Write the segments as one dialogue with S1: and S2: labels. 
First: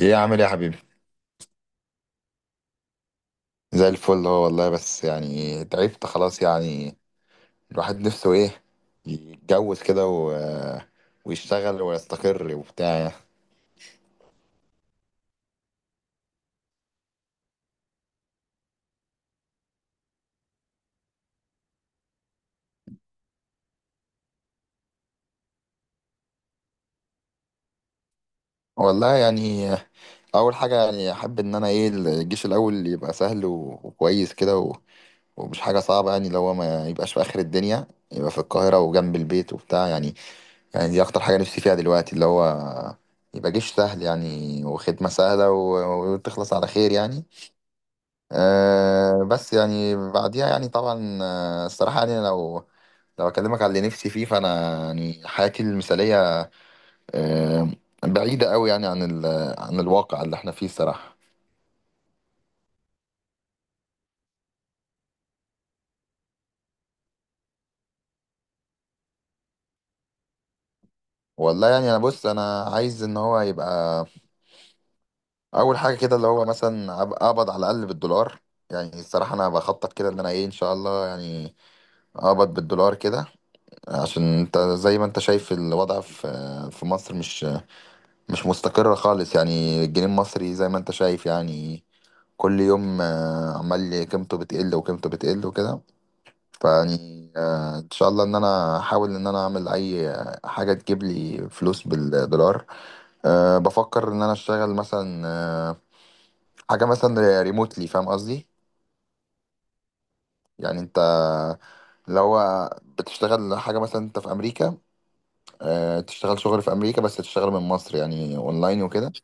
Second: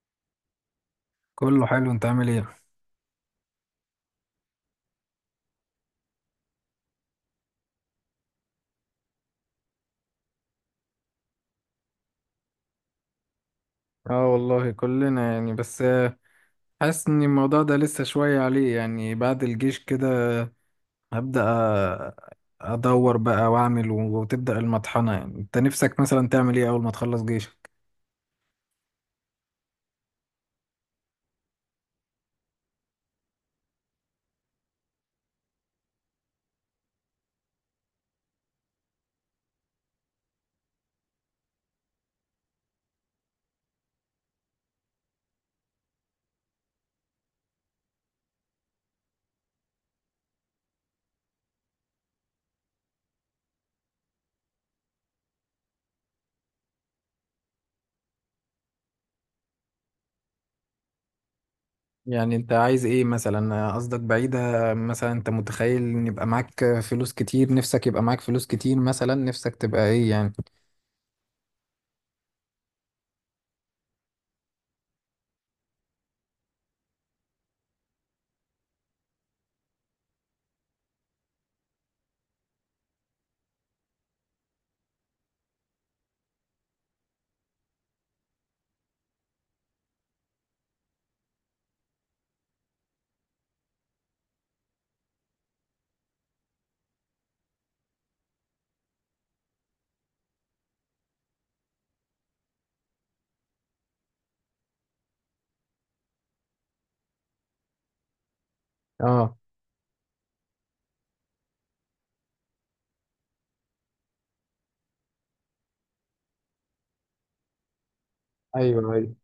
S1: ايه عامل ايه يا حبيبي؟
S2: كله حلو، انت عامل ايه؟
S1: زي الفل هو والله، بس يعني تعبت خلاص يعني الواحد نفسه ايه؟ يتجوز كده ويشتغل ويستقر وبتاع.
S2: اه والله كلنا يعني بس حاسس ان الموضوع ده لسه شوية عليه يعني. بعد الجيش كده هبدأ، أ- ادور بقى واعمل وتبدأ المطحنة. يعني انت نفسك مثلا تعمل ايه اول ما تخلص جيشك؟
S1: والله يعني اول حاجه، يعني احب ان انا ايه، الجيش الاول يبقى سهل وكويس كده ومش حاجه صعبه، يعني لو هو ما يبقاش في اخر الدنيا، يبقى في القاهره وجنب البيت وبتاع يعني. يعني دي اكتر حاجه نفسي فيها دلوقتي، اللي هو يبقى جيش سهل يعني، وخدمه سهله وتخلص على خير يعني. أه بس يعني بعديها، يعني طبعا، الصراحة يعني لو أكلمك على اللي نفسي فيه، فأنا يعني حياتي المثالية، أه، بعيدة قوي يعني عن عن الواقع اللي احنا فيه الصراحة.
S2: يعني انت عايز ايه مثلا؟ قصدك بعيدة؟ مثلا انت متخيل ان يبقى معاك فلوس كتير؟ نفسك يبقى معاك فلوس كتير مثلا؟ نفسك تبقى ايه يعني؟
S1: والله يعني أنا بص، أنا عايز إن هو يبقى أول حاجة كده، اللي هو مثلا أبقى أقبض على الأقل بالدولار. يعني الصراحة أنا بخطط كده إن أنا إيه، إن شاء الله يعني أقبض بالدولار كده، عشان أنت زي ما أنت شايف الوضع في مصر مش مستقرة خالص. يعني الجنيه المصري زي ما انت شايف يعني، كل يوم عمال قيمته بتقل وقيمته بتقل وكده. فيعني ان شاء الله ان انا احاول ان انا اعمل اي حاجة تجيب لي فلوس بالدولار. أه، بفكر ان انا اشتغل مثلا، أه، حاجة مثلا ريموتلي، فاهم قصدي؟
S2: اه،
S1: يعني انت لو بتشتغل حاجة مثلا، انت في امريكا، أه، تشتغل شغل في امريكا بس تشتغل من مصر، يعني اونلاين
S2: ايوه
S1: وكده.
S2: ايوه،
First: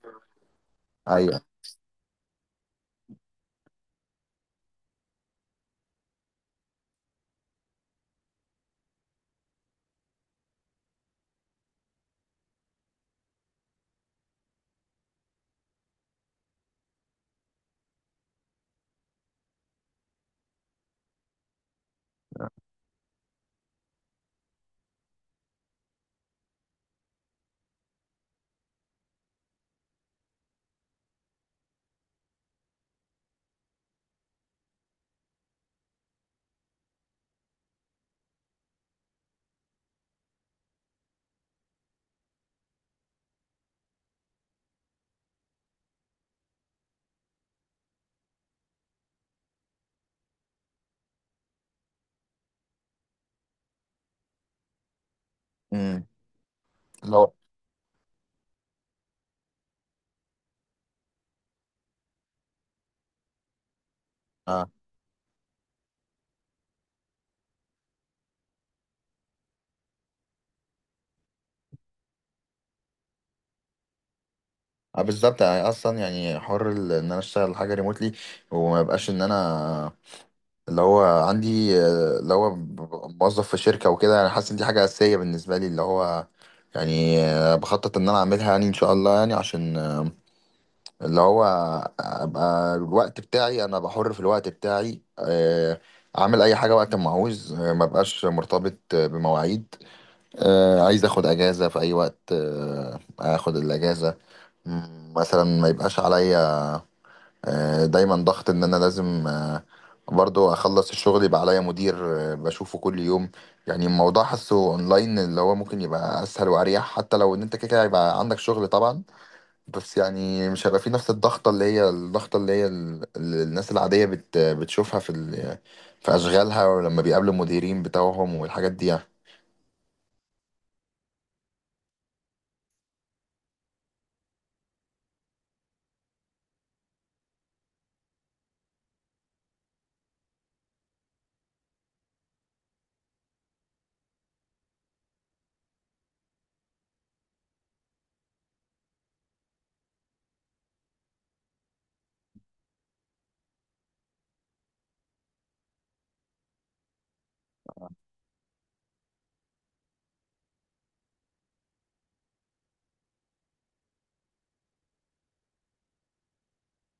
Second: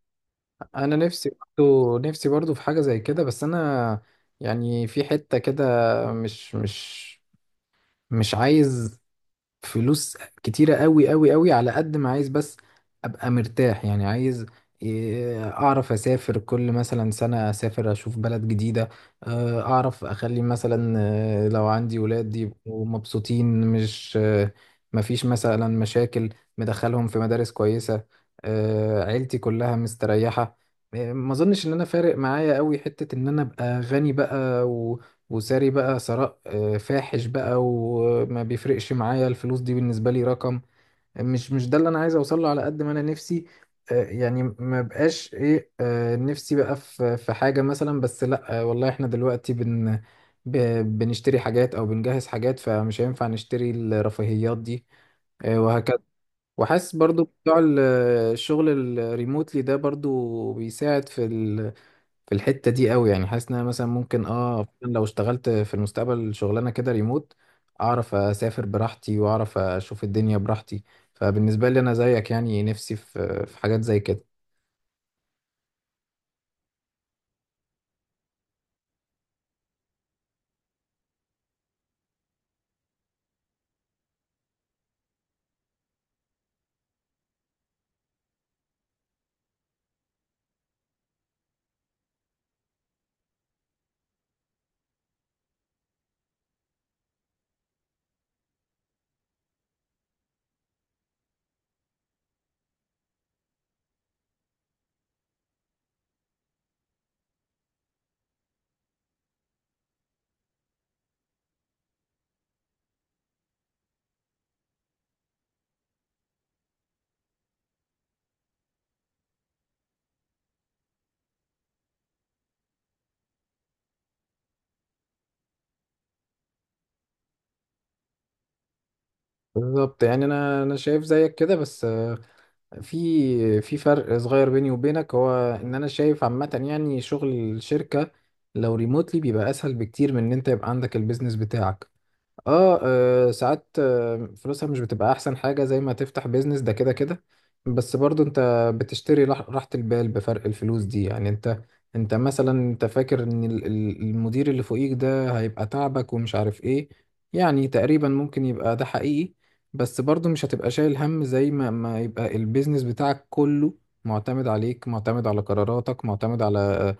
S2: انا نفسي
S1: ايوه.
S2: برضو، نفسي برضو في حاجه زي كده. بس انا يعني في حته كده مش مش عايز فلوس كتيرة قوي قوي قوي، على قد ما عايز بس ابقى مرتاح. يعني عايز إيه، اعرف اسافر كل مثلا سنة، اسافر اشوف بلد جديدة. اعرف اخلي مثلا، لو عندي ولاد يبقوا مبسوطين، مش مفيش مثلا مشاكل، مدخلهم في مدارس كويسة. عيلتي كلها مستريحة. ما اظنش ان انا فارق معايا قوي حتة ان انا ابقى غني بقى، وساري بقى ثراء فاحش بقى. وما بيفرقش معايا الفلوس دي. بالنسبة لي رقم مش ده اللي انا عايز اوصله على قد ما انا نفسي. يعني ما بقاش ايه نفسي بقى في في حاجة مثلا، بس لا. والله احنا دلوقتي ب- بنشتري حاجات او بنجهز حاجات، فمش هينفع نشتري الرفاهيات دي وهكذا.
S1: امم.
S2: وحاسس برضو
S1: لو.
S2: بتوع الشغل الريموتلي ده برضو بيساعد في في الحتة دي قوي. يعني حاسس ان انا مثلا ممكن اه فعلاً لو اشتغلت في المستقبل شغلانة كده ريموت، اعرف اسافر براحتي واعرف اشوف الدنيا براحتي. فبالنسبة لي انا زيك يعني، نفسي في في حاجات زي كده.
S1: اه بالظبط، يعني اصلا يعني حر ان انا اشتغل حاجه ريموتلي، وما يبقاش ان انا اللي هو عندي، اللي هو ببقى موظف في شركه وكده. انا حاسس ان دي حاجه اساسيه بالنسبه لي، اللي هو يعني بخطط ان انا اعملها يعني ان شاء الله يعني، عشان اللي هو ابقى الوقت بتاعي، انا بحر في الوقت بتاعي، اعمل اي حاجه وقت ما عاوز، ما بقاش مرتبط بمواعيد، عايز اخد اجازه في اي وقت، اخد الاجازه. مثلا ما يبقاش عليا دايما ضغط ان انا لازم برضو اخلص الشغل، يبقى عليا مدير بشوفه كل يوم. يعني الموضوع، حاسه اونلاين اللي هو ممكن يبقى اسهل واريح، حتى لو ان انت كده كده هيبقى عندك شغل طبعا، بس يعني مش هيبقى في نفس الضغطة، اللي هي الضغطة اللي هي اللي الناس العادية بتشوفها في في اشغالها، ولما بيقابلوا المديرين بتوعهم والحاجات دي يعني.
S2: بالظبط، يعني انا انا شايف زيك كده، بس في في فرق صغير بيني وبينك. هو ان انا شايف عامة يعني شغل الشركة لو ريموتلي بيبقى اسهل بكتير من ان انت يبقى عندك البيزنس بتاعك. اه، ساعات فلوسها مش بتبقى احسن حاجة زي ما تفتح بيزنس ده، كده كده. بس برضو انت بتشتري راحة البال بفرق الفلوس دي. يعني انت، انت مثلا انت فاكر ان المدير اللي فوقيك ده هيبقى تعبك ومش عارف ايه، يعني تقريبا ممكن يبقى ده حقيقي. بس برضو مش هتبقى شايل هم زي ما ما يبقى البيزنس بتاعك كله معتمد عليك، معتمد على قراراتك، معتمد على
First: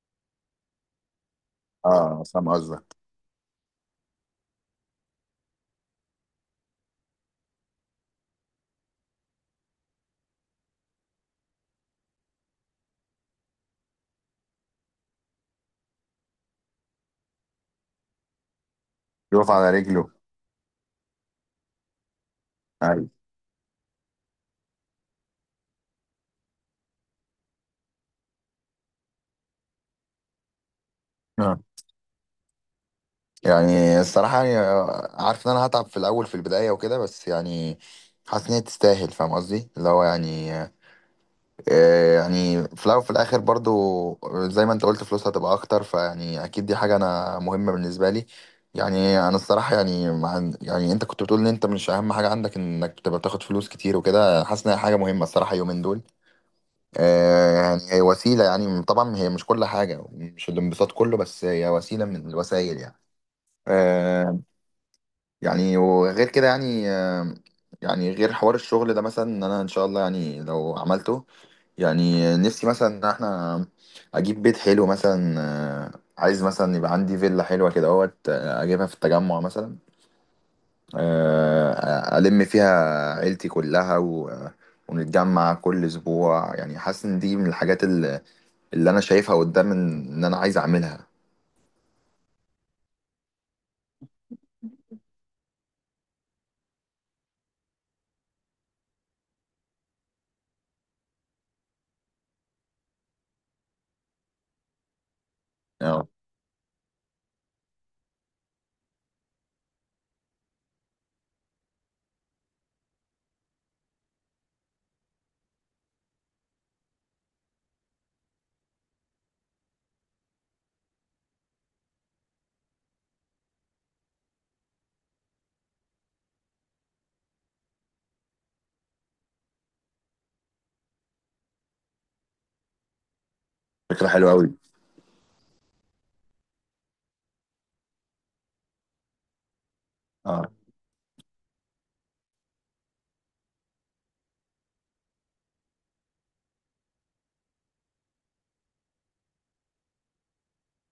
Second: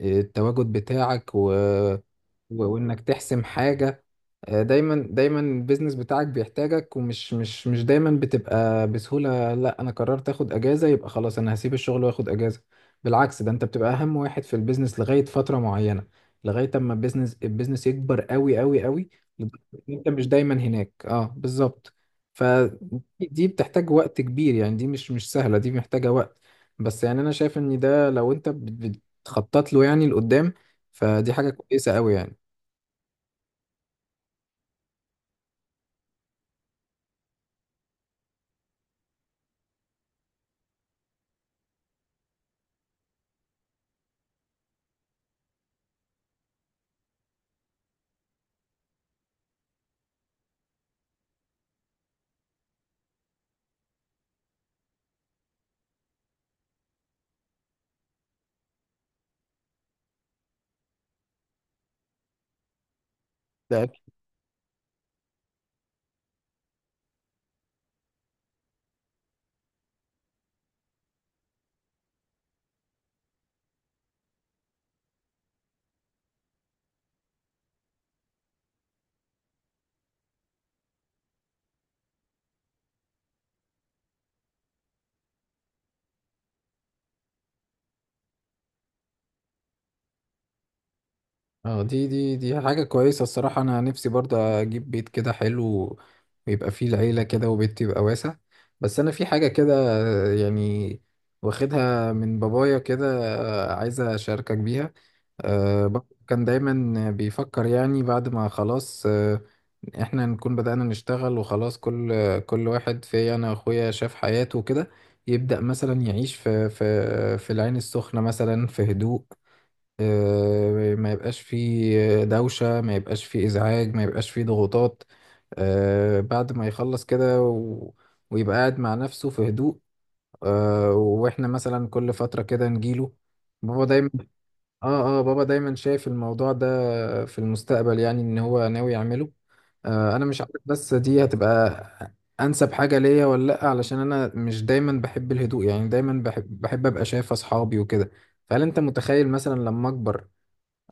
S2: التواجد بتاعك و...
S1: اه فاهم قصدك.
S2: وانك تحسم حاجة. دايما دايما البيزنس بتاعك بيحتاجك، ومش مش دايما بتبقى بسهولة، لا انا قررت اخد اجازة يبقى خلاص انا هسيب الشغل واخد اجازة. بالعكس، ده انت بتبقى اهم واحد في البيزنس لغاية فترة معينة، لغاية اما البيزنس يكبر قوي قوي قوي
S1: يقف
S2: لدرجة
S1: على
S2: إن انت
S1: رجله.
S2: مش دايما هناك. اه بالظبط.
S1: ايوه.
S2: فدي بتحتاج وقت كبير يعني، دي مش سهلة، دي محتاجة وقت. بس يعني انا شايف ان ده لو انت بتخطط له يعني لقدام، فدي حاجة كويسة قوي يعني.
S1: يعني الصراحة يعني، عارف إن أنا هتعب في الأول في البداية وكده، بس يعني حاسس إن هي تستاهل، فاهم قصدي؟ اللي هو يعني يعني في الأول وفي الآخر برضو، زي ما أنت قلت فلوسها هتبقى أكتر، فيعني أكيد دي حاجة أنا مهمة بالنسبة لي. يعني أنا الصراحة يعني، مع يعني أنت كنت بتقول إن أنت مش أهم حاجة عندك إنك تبقى بتاخد فلوس كتير وكده، حاسس إن هي حاجة مهمة الصراحة يومين دول. يعني هي وسيلة، يعني طبعا هي مش كل حاجة، مش الانبساط كله، بس هي وسيلة من الوسائل يعني. آه، يعني وغير كده يعني، يعني غير حوار الشغل ده مثلا، ان انا ان شاء الله يعني لو عملته، يعني نفسي مثلا ان احنا اجيب بيت حلو مثلا. عايز مثلا يبقى عندي فيلا حلوة كده اهوت، اجيبها في التجمع مثلا، الم فيها عيلتي كلها، و ونتجمع كل اسبوع. يعني حاسس ان دي من الحاجات اللي، اللي انا شايفها قدام، ان إن انا عايز اعملها.
S2: اه، دي حاجة كويسة الصراحة. أنا نفسي برضه أجيب بيت كده حلو، ويبقى فيه العيلة كده، وبيت يبقى واسع. بس أنا في حاجة كده، يعني واخدها من بابايا كده، عايزة أشاركك بيها. بابا
S1: آه،
S2: كان دايما بيفكر يعني بعد ما خلاص إحنا نكون بدأنا نشتغل وخلاص، كل كل واحد في أنا وأخويا شاف حياته وكده، يبدأ مثلا يعيش في في في العين السخنة مثلا في هدوء. ما يبقاش فيه دوشة، ما يبقاش فيه إزعاج، ما يبقاش فيه ضغوطات. بعد ما يخلص كده و... ويبقى قاعد مع نفسه في هدوء، وإحنا مثلا كل فترة كده نجيله. بابا
S1: فكرة
S2: دايما،
S1: حلوة قوي.
S2: آه آه، بابا دايما شايف الموضوع ده في المستقبل يعني إن هو ناوي يعمله. أنا مش
S1: اه.
S2: عارف بس دي هتبقى أنسب حاجة ليا ولا لأ، علشان أنا مش دايما بحب الهدوء. يعني دايما بحب, بحب أبقى شايف أصحابي وكده. فهل أنت متخيل مثلا لما أكبر،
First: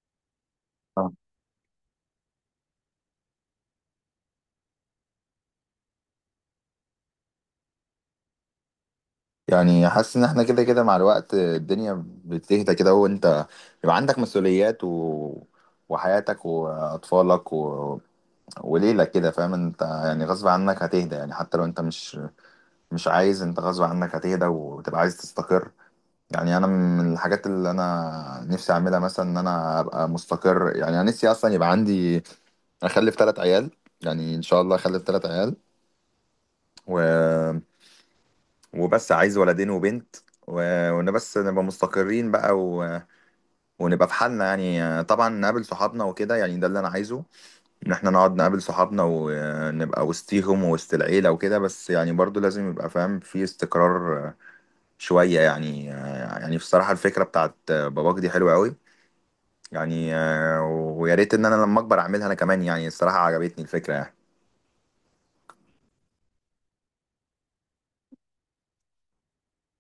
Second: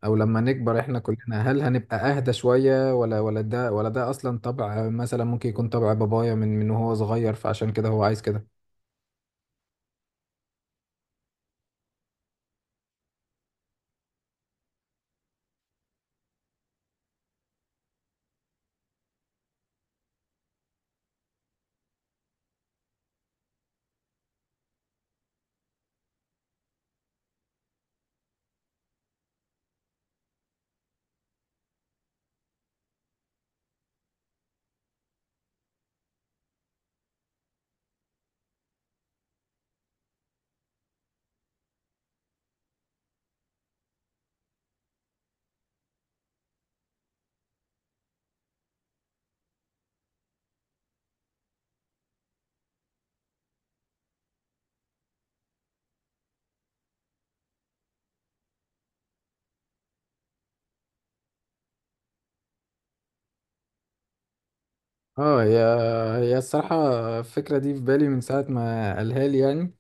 S2: او لما نكبر احنا
S1: آه.
S2: كلنا، هل هنبقى اهدى شوية؟ ولا ده اصلا طبع مثلا، ممكن يكون طبع بابايا من وهو صغير فعشان كده هو عايز كده.
S1: يعني حاسس ان احنا كده كده مع الوقت الدنيا بتهدى كده، وانت يبقى عندك مسؤوليات وحياتك واطفالك وليلك كده، فاهم انت؟ يعني غصب عنك هتهدى، يعني حتى لو انت مش عايز، انت غصب عنك هتهدى وتبقى عايز تستقر. يعني انا من الحاجات اللي انا نفسي اعملها مثلا ان انا ابقى مستقر. يعني انا نفسي اصلا يبقى عندي، اخلف 3 عيال، يعني ان شاء الله اخلف 3 عيال، و وبس عايز ولدين وبنت، وان بس نبقى مستقرين بقى ونبقى في حالنا. يعني طبعا نقابل صحابنا وكده، يعني ده اللي انا عايزه، ان احنا نقعد نقابل صحابنا ونبقى وسطيهم ووسط العيلة وكده، بس يعني برضو لازم يبقى فاهم في استقرار شوية يعني. يعني بصراحة الفكرة بتاعت باباك دي حلوة قوي يعني، ويا ريت ان انا لما اكبر اعملها انا كمان. يعني الصراحة عجبتني الفكرة يعني.
S2: اه هي، هي الصراحة الفكرة دي في بالي من ساعة ما قالها لي يعني.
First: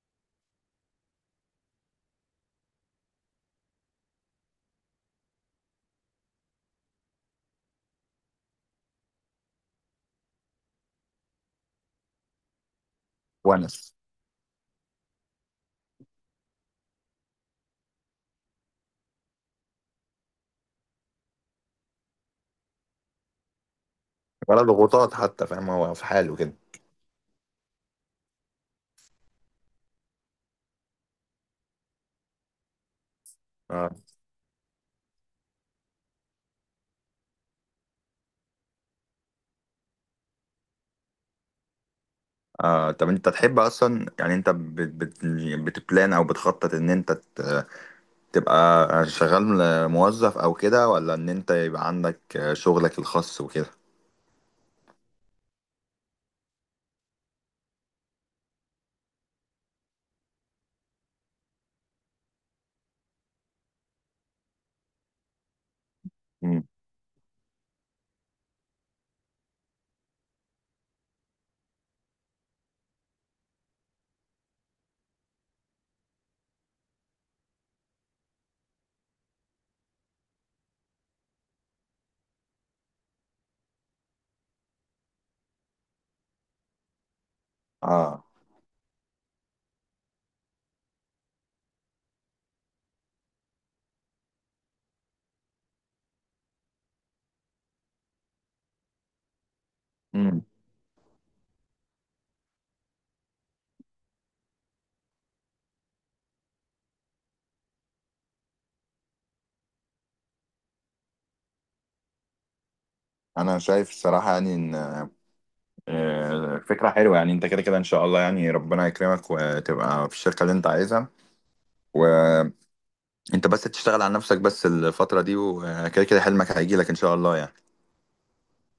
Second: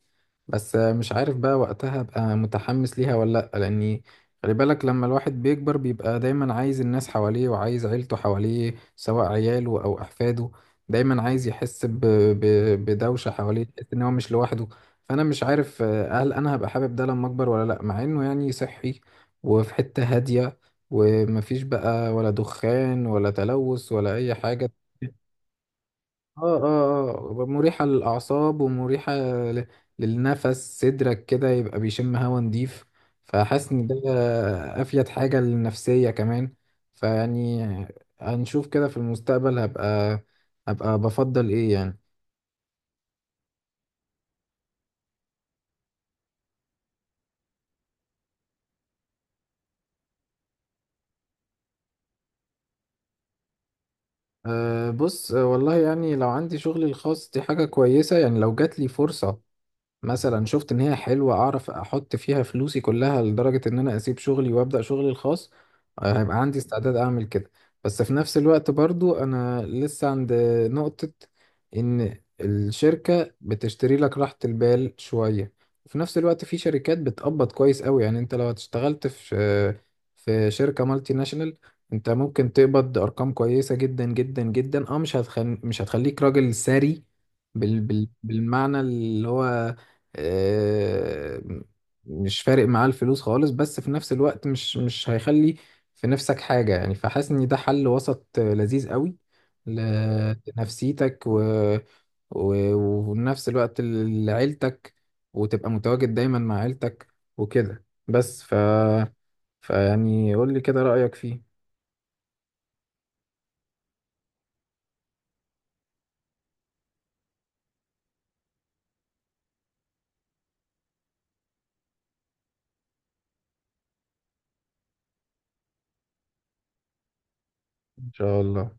S2: بس مش عارف بقى وقتها ابقى متحمس ليها ولا لأ، لأني خلي بالك لما الواحد بيكبر بيبقى دايما عايز الناس حواليه، وعايز عيلته حواليه، سواء عياله أو أحفاده. دايما عايز يحس ب... ب... بدوشة حواليه،
S1: ونس.
S2: يحس إن هو مش لوحده. فأنا مش عارف هل أنا هبقى حابب ده لما أكبر ولا لأ، مع إنه يعني صحي، وفي حتة هادية، ومفيش بقى ولا دخان ولا تلوث ولا أي
S1: ولا
S2: حاجة.
S1: ضغوطات حتى، فاهم هو في حاله كده.
S2: اه اه، اه مريحة للأعصاب، ومريحة ل- للنفس، صدرك كده يبقى بيشم هوا نضيف. فحاسس إن ده أفيد حاجة للنفسية كمان. فيعني هنشوف كده في المستقبل هبقى، هبقى بفضل إيه يعني.
S1: آه، طب انت تحب اصلا، يعني انت بت بت بتبلان او بتخطط ان انت تبقى شغال موظف او كده، ولا ان انت يبقى عندك شغلك الخاص وكده؟
S2: أه بص، والله يعني لو عندي شغلي الخاص دي حاجة كويسة. يعني لو جات لي فرصة مثلا شفت ان هي حلوه، اعرف احط فيها فلوسي كلها لدرجه ان انا اسيب شغلي وابدا شغلي الخاص، هيبقى عندي
S1: مم.
S2: استعداد اعمل كده. بس في نفس الوقت برضو انا لسه عند نقطه ان الشركه بتشتري لك راحه البال شويه. وفي نفس الوقت في شركات بتقبض كويس قوي. يعني انت لو اشتغلت في في شركه مالتي ناشونال، انت ممكن تقبض ارقام كويسه جدا جدا جدا. اه، مش هتخليك راجل ثري
S1: اه.
S2: بالمعنى اللي هو آه، مش فارق معاه الفلوس خالص. بس في نفس الوقت مش هيخلي في نفسك حاجة يعني. فحاسس ان ده حل وسط لذيذ قوي ل-
S1: مم.
S2: لنفسيتك و... و... وفي نفس الوقت لعيلتك، وتبقى متواجد دايما مع عيلتك وكده. بس ف... فيعني قول لي كده رأيك فيه.
S1: انا شايف الصراحه يعني ان فكره حلوه. يعني انت كده كده ان شاء الله يعني ربنا يكرمك وتبقى في الشركه اللي انت عايزها، وانت بس تشتغل على نفسك بس الفتره دي، وكده كده حلمك هيجي لك ان شاء الله يعني.
S2: ان شاء الله.